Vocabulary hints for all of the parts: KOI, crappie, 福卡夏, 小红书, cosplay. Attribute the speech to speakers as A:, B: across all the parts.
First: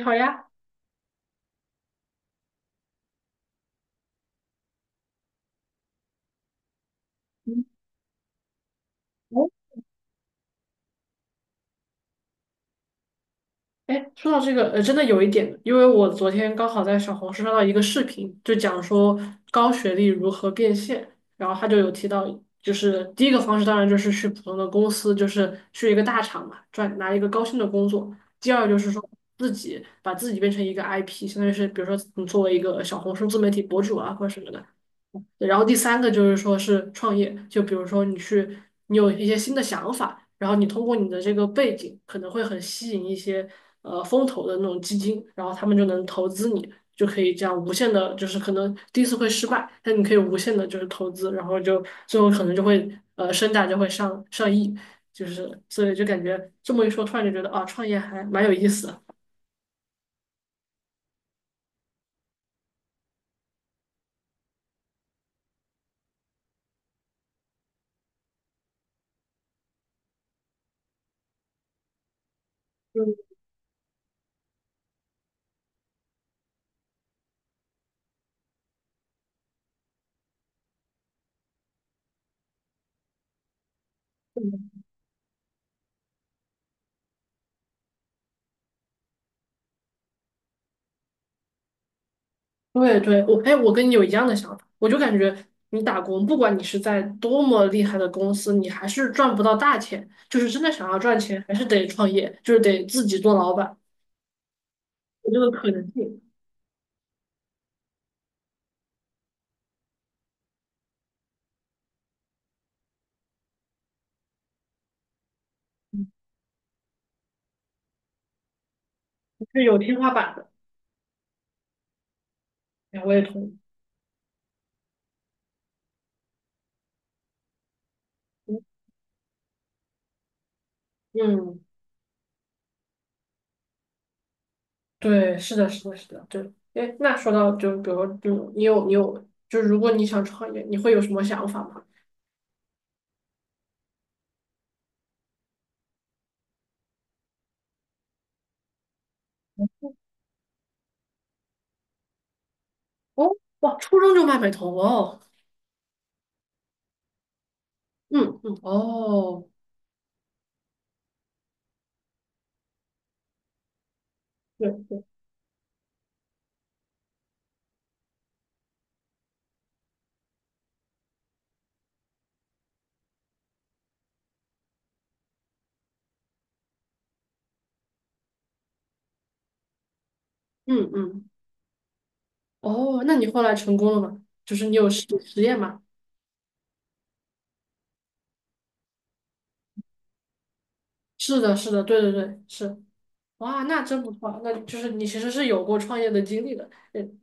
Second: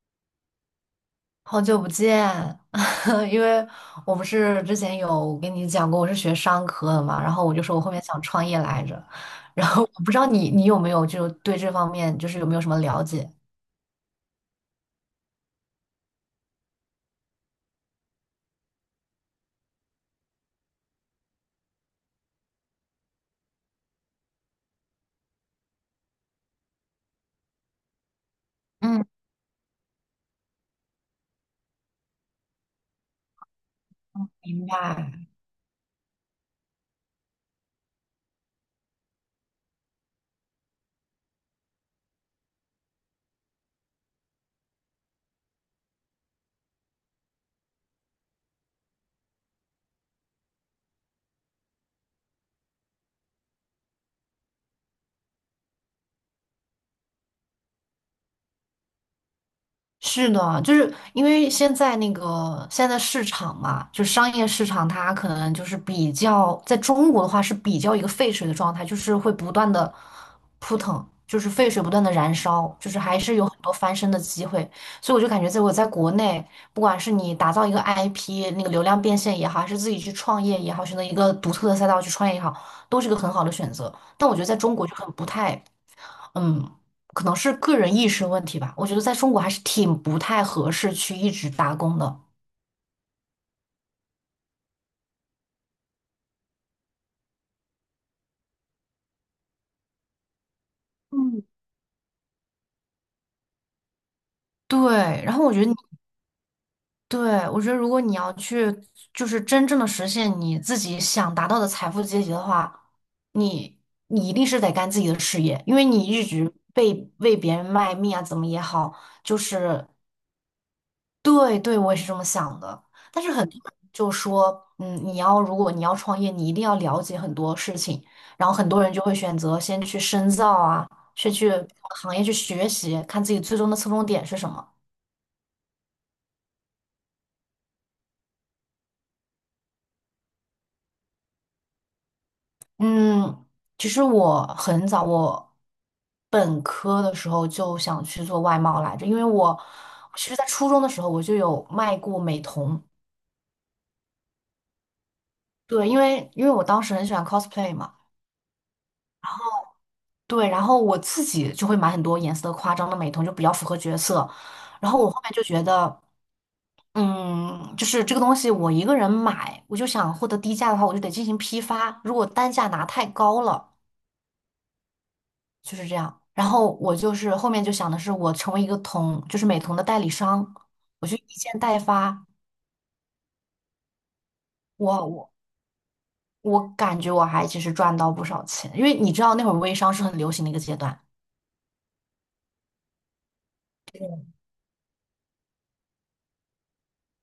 A: 你好呀。
B: 好久不见，因为我不是之前有跟你讲过我是学商科的嘛，然后我就
A: 嗯。
B: 说我后面想创业来着，
A: 哦。
B: 然后我不知道你有没有就对这方面就是有没有什么了解？
A: 哎，说到这个，真的有一点，因为我昨天刚好在小红书刷到一个视频，就讲说高学历如何变现，然后他就有提到，就是第一个方式当然就是去普通的公司，就是去一个大厂嘛，赚拿一个高薪的工作；第二就是
B: 嗯，
A: 说自己把自己变成一个 IP，相当于是比如说你作为一个小红书自媒体博主啊或者什么的。
B: 明白。
A: 对，然后第三个就是说是创业，就比如说你去，你有一些新的想法，然后你通过你的这个背景，可能会很吸引一些风投的那种基金，然后他们就能投资你，就可以这样无限的，就是可能第一次会失败，但你可以无限的就是投资，然后就最后可能就会身价就会上亿，就是所以就感觉这么一说，突然就觉得啊，创业还蛮有意思的。
B: 是的，就是因为现在那个现在的市场嘛，就是商业市场，它可能就是比较在中国的话是比较一个沸水的状态，就是会不断的扑腾，就是沸水不断的燃烧，就是还是有很多翻身的机会。所以我就感觉，在国内，不管是你打造一个 IP,那个流量变现也好，还是自己去创业也好，选择一个独特的赛道去创业也好，都是一个很好的选择。但我觉得在中国就很不太，嗯，可能是个人意识问题吧。我觉得在中国还是挺不太合适去一直打工的。
A: 对对，我哎，我跟你有一样的想法，我就感觉你打工，不管你是在多么厉害的公司，你还是赚不到大钱。就是真的想要赚钱，
B: 嗯。
A: 还是得创业，就是得自己做老板。
B: 对，
A: 有
B: 然
A: 这
B: 后
A: 个
B: 我觉得
A: 可能性。
B: 对，我觉得如果你要去，就是真正的实现你自己想达到的财富阶级的话，你你一定是得干自己的事业，因为你一
A: 嗯，
B: 直被为别人卖命啊，怎么也好，就
A: 是有
B: 是
A: 天花板的。
B: 对对，我也是这么想的。
A: 哎，我也
B: 但是
A: 同
B: 很
A: 意。
B: 多人就说，嗯，你要如果你要创业，你一定要了解很多事情。然后很多人就会选择先去深造啊，先去
A: 嗯，
B: 行业去学习，看自己最终的侧重点是什么。
A: 对，是的，是的，是的，对。哎，那说到就比如说，就你有就是如果你想创业，你会有什么想法吗？
B: 嗯，其实我很早，我本科的时候就想去做外贸来着，因为我其实在初中的时候我就有卖过美瞳。
A: 哦，哇，初中就卖美瞳哦。
B: 对，因为我当时很喜欢 cosplay 嘛。
A: 嗯嗯，哦，
B: 对，然后我自己就会买很多颜色夸张的美瞳，就比较符合角色。
A: 对
B: 然后
A: 对。
B: 我后面就觉得，嗯，就是这个东西我一个人买，我就想获得低价的话，我就得进行批发。如果单价拿太高了，就是这样。然后我就是后面就想的是，我成为一个同，就是美瞳的代理商，
A: 嗯
B: 我去
A: 嗯。
B: 一件代发。
A: 哦，那你后来成功了吗？就是你有
B: 我我
A: 实验吗？
B: 我感觉我还其实赚到不少钱，因为你知道那会儿微商是很流行的一个阶段。
A: 是的，是的，对对对，是。哇，那真不错，那就是你其实是有过创业的经历的。嗯。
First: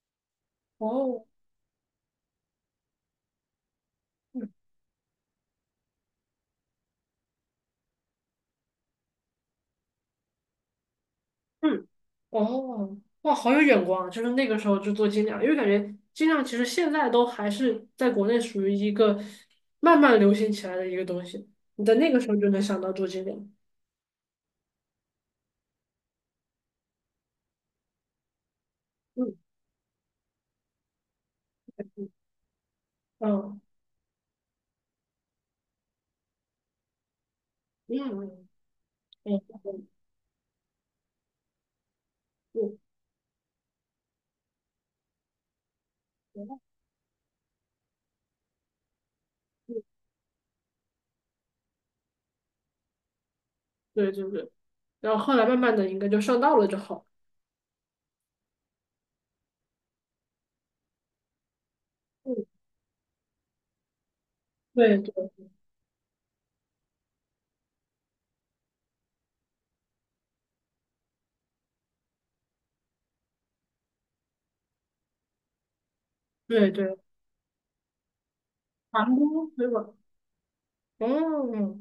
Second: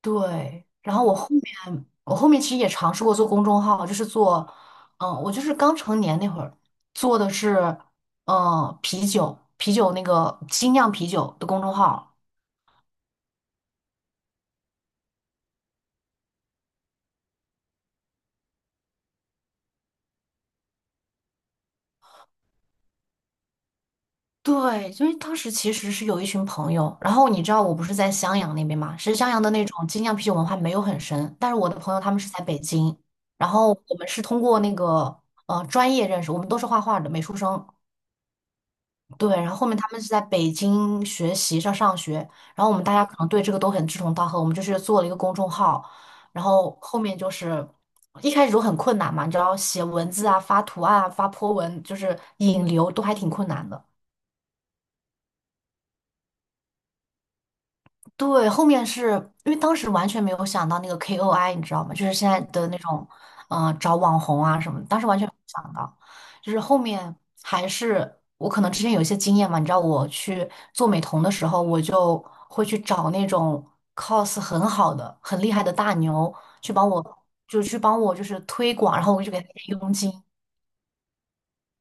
B: 对，然后我
A: 哦。
B: 后面我后面其实也尝试过做公众号，就是做，
A: 嗯。
B: 嗯，我就是刚成年那会儿做的是，嗯，啤酒啤酒那个精酿啤酒的公众
A: 嗯，
B: 号。
A: 哦，哇，好有眼光啊！就是那个时候就做精酿，因为感觉精酿其实现在都还是在国内属于一个慢慢流行起来的一个东西。你在那个时候就能想到做精酿。
B: 对，因为当时其实是有一群朋友，然后你知道我不是在襄阳那边嘛，其实襄
A: 嗯
B: 阳的那种精酿啤酒文化没有很深，但是我的朋友他们是在北京，然
A: 嗯。
B: 后我们是通过那个专业认识，我们都是画画的美术生。
A: 嗯嗯。
B: 对，
A: 嗯
B: 然后后面他们是在北京学习上上学，然后我
A: 嗯，
B: 们大家可能对这个都很志同道合，我们就是做了一个公众号，然
A: 嗯。
B: 后后面就是一开始都很困难嘛，你知道写文字啊、发图案啊、发 po 文，就是引流都还挺困难的。
A: 对对对。然后后来慢慢的应该就上道了就好了。
B: 对，后面是因为当时完全没有想到那个 KOI,你知道吗？就是现
A: 嗯。
B: 在的那种，找网红啊什么的，
A: 对
B: 当时完全没有想到。就是后面还是我可能之前有一些经验嘛，你知道我去做美瞳的时候，我就会去找那种 cos 很好的、很厉害的大牛
A: 对
B: 去帮
A: 对，
B: 我，就去帮我就是推广，然
A: 皇
B: 后我就给
A: 宫
B: 他
A: 水
B: 一佣
A: 管。
B: 金。
A: 哦。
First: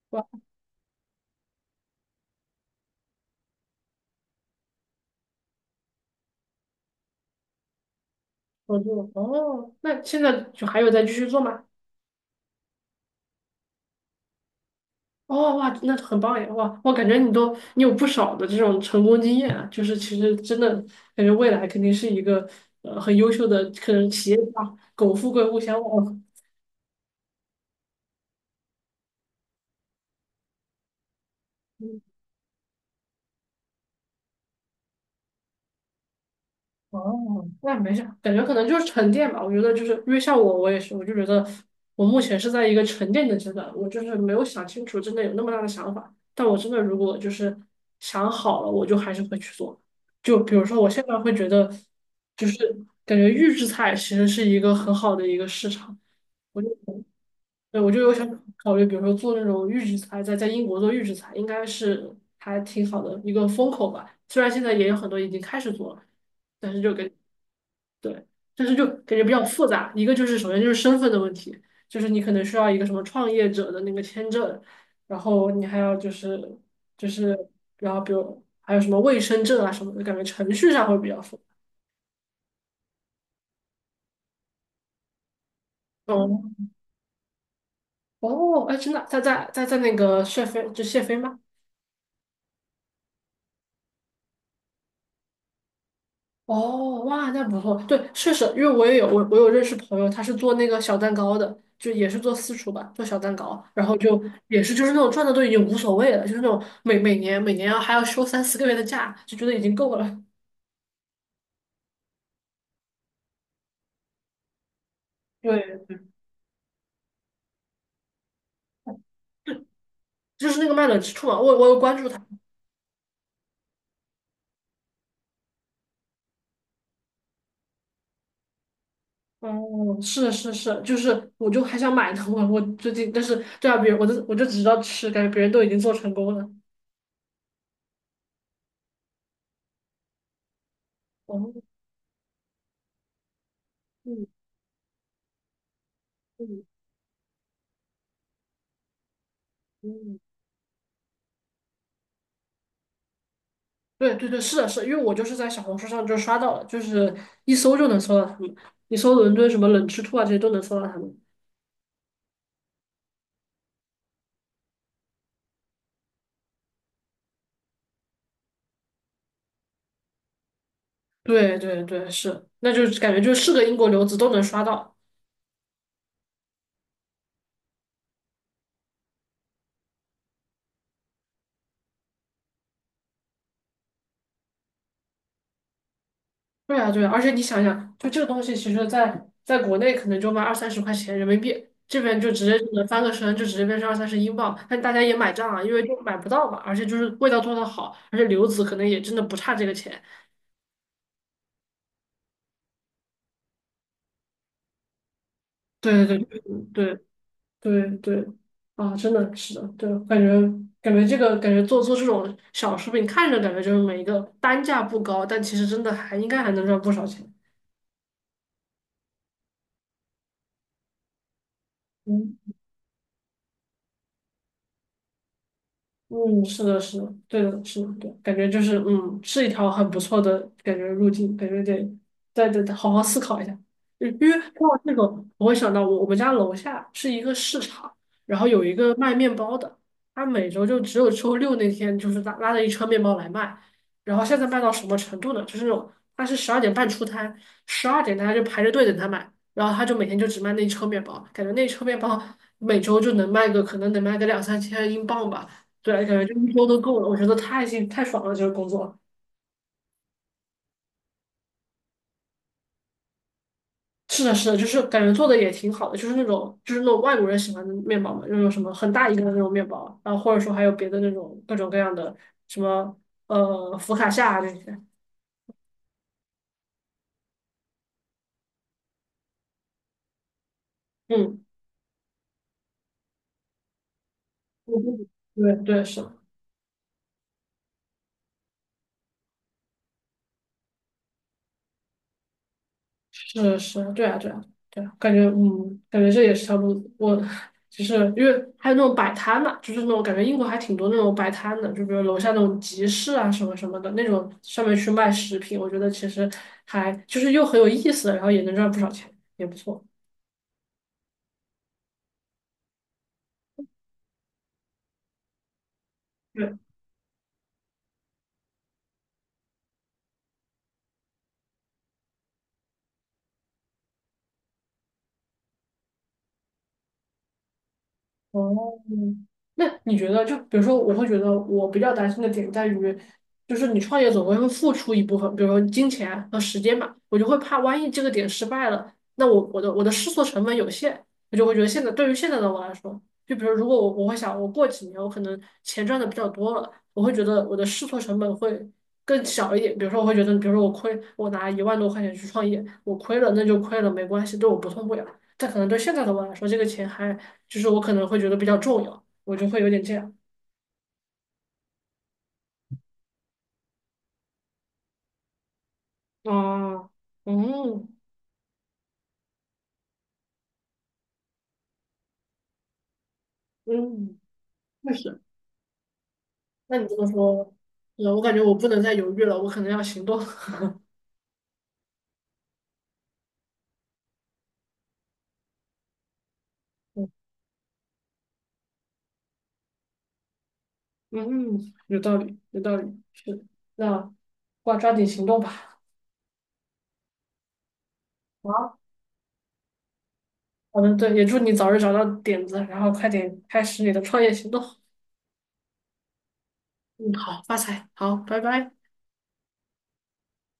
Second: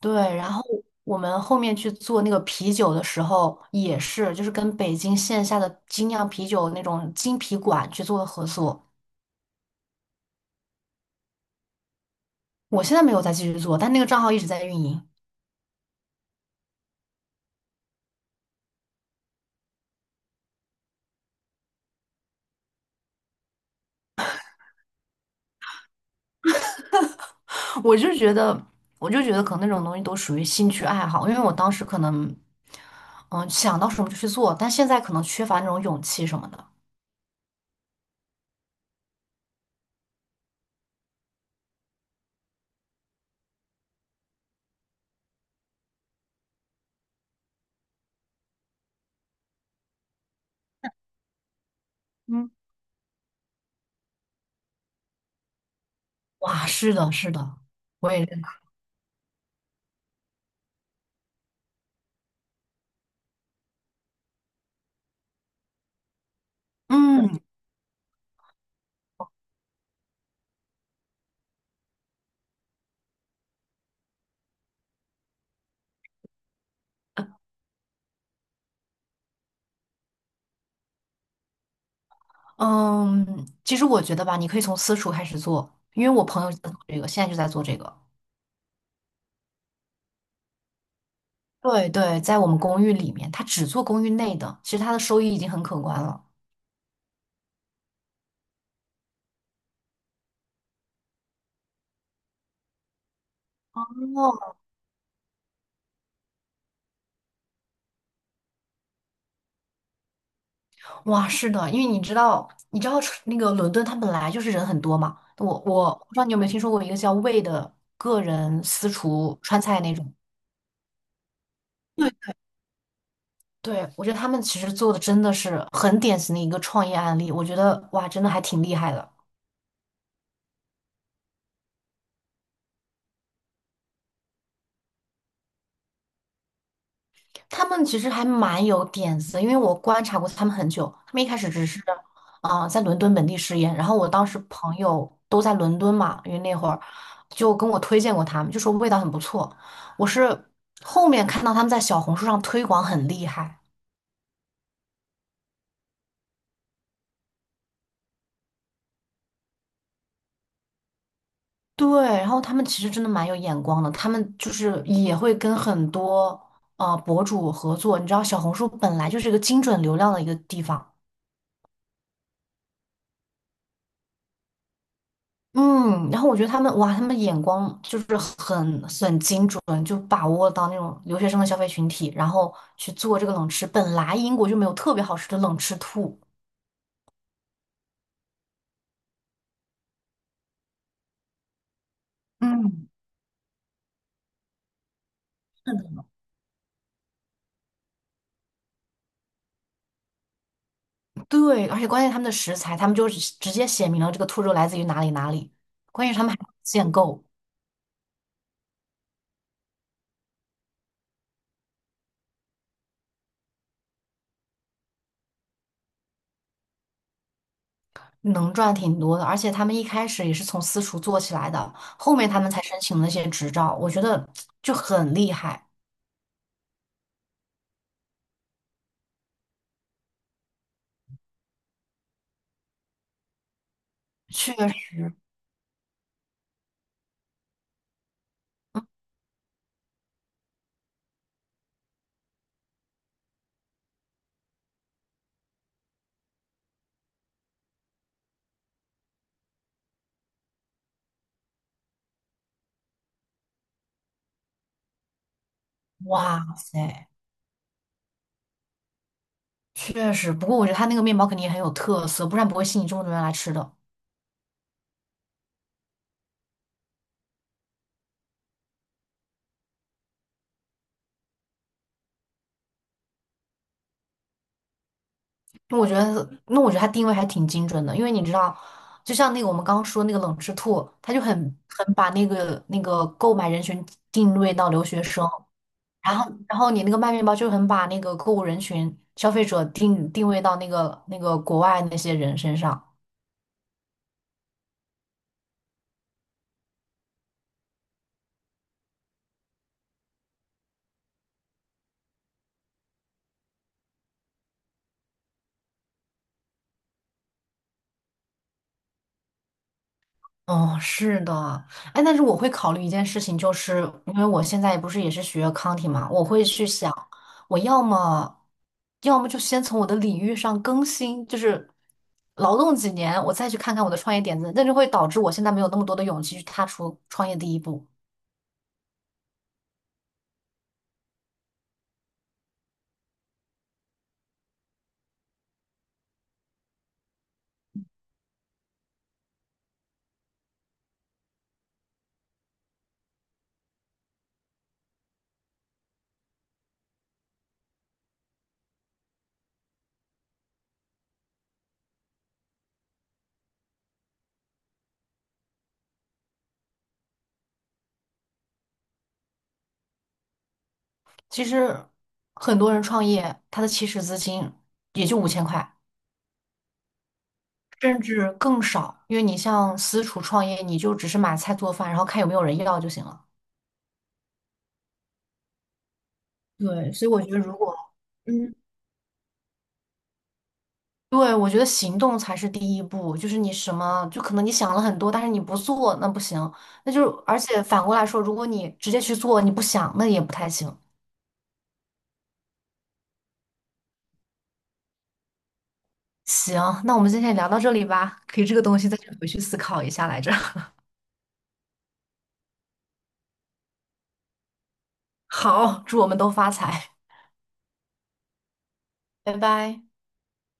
B: 对，
A: 哇。
B: 然后我们后面去做那个啤酒的时候，也是就是跟北京线下的精酿啤酒那种精啤馆去做的合
A: 合
B: 作。
A: 作哦，那现在就还有在继续做吗？
B: 我现在没有再继续做，但那个账号一直在运营。
A: 哦，哇，那很棒呀，哇，我感觉你都有不少的这种成功经验啊，就是其实真的感觉未来肯定是一个很优秀的，可能企业家，苟富贵勿相 忘。
B: 我就觉得，我就觉得可能那种东西都属于兴趣爱好，因为我当时可能，嗯，想到什么就去做，但现在可能缺乏那种勇气什么的。
A: 哦，那没事，感觉可能就是沉淀吧。我觉得就是因为像我，我也是，我就觉得我目前是在一个沉淀的阶段，我就是没有想清楚，真的有那么大的想法。但我真的如果就是想好了，我就还是会去做。就比如说，我现在会觉得，就
B: 嗯，
A: 是感觉预制菜其实是一个很好的一个市场。我
B: 哇，
A: 就
B: 是的，是的，
A: 对我就
B: 我
A: 有
B: 也
A: 想
B: 认，
A: 考虑，比如说做那种预制菜，在英国做预制菜，应该是还挺好的一个风口吧。虽然现在也有很多已经开始做了。但是就
B: 嗯
A: 对，但是就感觉比较复杂。一个就是首先就是身份的问题，就是你可能需要一个什么创业者的那个签证，然后你还要就是，然后比如还有什么卫生证啊什么的，感觉程序上会比较复杂。
B: 嗯，其实我觉得吧，你可以从私厨开始做，因为我
A: 哦。
B: 朋友就在做这个，现在就在做这个。
A: 哦，哎，真的，在那个谢飞就谢飞吗？
B: 对对，在我们公寓里面，他只做公寓内的，其实他的收益已经很可观了。
A: 哦，哇，那不错。对，确实，因为我也有我有认识朋友，他是做那个小蛋糕的，就也是做私厨吧，做小蛋糕，然后就
B: 哦，
A: 也是就是那种赚的都已经无所谓了，就是那种每年要还要休3、4个月的假，就觉得已经够了。
B: 哇，是的，因为你知道，你知道那个伦敦，它本来就是人很多嘛。我
A: 对，
B: 我
A: 对
B: 不知道你有没有听说过一个叫魏的个人私厨川菜那种。
A: 就是那个卖冷之处嘛，我有关注他。
B: 对，我觉得他们其实做的真的是很典型的一个创业案例，我觉得哇，真的还挺厉害的。
A: 哦，是是是，就是我就还想买呢，我最近，但是对啊，别人我就只知道吃，感觉别人都已经做成功了。
B: 他们其实还蛮有点子的，因为我观察过他们很久。他们一开始
A: 哦。
B: 只是，啊在伦敦本地试验。然后我当
A: 嗯
B: 时朋友都在伦敦嘛，因为那
A: 嗯
B: 会儿就跟我推荐过他们，就说味道很不错。我
A: 嗯。
B: 是后面看到他们在小红书上推广很厉害。
A: 对对对，是的，是的因为我就是在小红书上就刷到了，就是一搜就能搜到他们，你搜伦敦什么冷吃兔啊这些都能搜到他们。
B: 对。然后他们其实真的蛮有眼光的，他们就是也会跟很多博主合作。你知道，小红书本来就是一个精准流量的一个地方。
A: 对对对，是，那就是感觉就是个英国留子都能刷到。
B: 嗯，然后我觉得他们哇，他们眼光就是很精准，就把握到那种留学生的消费群体，然后去做这个冷吃。本来英国就没有特别好吃的冷吃兔，
A: 对啊对啊，而且你想想，就这个东西，其实在国内可能就卖二三十块钱人民币，这边就直接就能
B: 嗯，
A: 翻个身，就直接变成二三十英镑，但大家也买账啊，因为就买不到嘛，而且就是味道做的好，而且留子可能也真的不差这个钱。
B: 对，而且关键他们的食材，他们就直接写明了这个兔肉来自于哪里哪里。
A: 对
B: 关键
A: 对
B: 是他们还限
A: 对对。
B: 购，
A: 对对。啊，真的是的，对，感觉感觉这个感觉做这种小食品，看着感觉就是每一个单价不高，但其实真的还应该还能赚不少钱。
B: 能赚挺多的，而且他们一开始也是从私厨做起来的，后面他们才申请了那些执照，我觉得就很厉害，
A: 嗯，是的，是的，对的，是的，对，感觉就是嗯，是一条很不错的感觉路径，感觉得再得好好思考一下。嗯，因为
B: 确
A: 说到这个，
B: 实，
A: 我会想到我们家楼下是一个市场，然后有一个卖面包的，他每周就只有周六那天就是拉着一车面包来卖，然后现在卖到什么程度呢？就是那种他是12:30出摊，十二点大家就排着队等他买，然后他就每天就只卖那一车面包，感觉那一车面包每周就能卖个两三千英镑吧。对，感觉就
B: 哇
A: 一周都够了，
B: 塞。
A: 我觉得太幸太爽了，这个工作。
B: 确实，不过我觉得他那个面包肯定也很有特色，不然不会吸引这么多人来吃的。
A: 是的，是的，就是感觉做的也挺好的，就是那种就是那种外国人喜欢的面包嘛，那种什么很大一个的那种面包，然后或者说还有别的那种各种各样的什么福卡夏啊这些。
B: 那我觉得他定位还挺精准的，因为你知道，就像那个我们刚刚说那个冷吃兔，他就很
A: 嗯，
B: 很把那个购买人群定位到
A: 我
B: 留
A: 不
B: 学生，
A: 对对是。
B: 然后你那个卖面包就很把那个购物人群消费者定位到那个国外那些人身上。
A: 是是，对啊，对啊，对啊，感觉嗯，感觉这也是条路子。我就是因为还有那种摆摊嘛，就是那种感觉英国还挺多那种摆摊的，就比如楼下那种集市啊什么什么的那种，上面去卖食品，我觉得其实还就是又很有意思，然后也能赚不少钱，也不错。
B: 哦，是的，哎，但是我会考虑一件事情，就是因为我现在不是也是学 a c o u n t i 嘛，我会
A: 对。
B: 去想，我要么就先从我的领域上更新，就是劳动几年，我再去看看我的创业点子，那就会导致我现在没有那么多的勇气去踏出创业第一步。
A: 哦，那你觉得，就比如说，我会觉得我比较担心的点在于，就是你创业总归会付出一部分，比如说金钱和时间嘛，我就会怕万一这个点失败了，那我的试错成本有限，我就会觉得现在对于现在的我来说，就比如如果我会想，我过几年我可能钱赚的比较多了，我会觉得我的试错成本会更小一点，比如说我会觉得，比如说我亏，我拿1万多块钱去创业，我亏了那就亏了，没关系，对我不痛不痒。但可能对现在的我来说，这个钱还就是我可能会觉得比较重要，我就会有点这样。
B: 其实很多人创业，他的起始资金也就5000块，
A: 啊。嗯
B: 甚至更少，因为你像私厨创业，你就只是买菜做饭，然后看有没有人要就行了。
A: 嗯，确实。那你
B: 对，
A: 这么
B: 所以我觉得
A: 说，
B: 如果，
A: 我感觉
B: 嗯，
A: 我不能再犹豫了，我可能要行动。
B: 对，我觉得行动才是第一步，就是你什么，就可能你想了很多，但是你不做，那不行。那就
A: 嗯
B: 是，而且反过来说，如果你直接去做，你不想，那也不太行。
A: 嗯，有道理，有道理，是的，那抓紧行动吧。
B: 行，那我们今天也聊到这里吧，可以这个
A: 好，
B: 东西再去回去思考一下来着。
A: 好的，对，也祝你早日找到点子，然后快点开始你的创业行动。
B: 好，祝我们都发财，
A: 嗯，好，发财，好，拜拜。
B: 拜拜。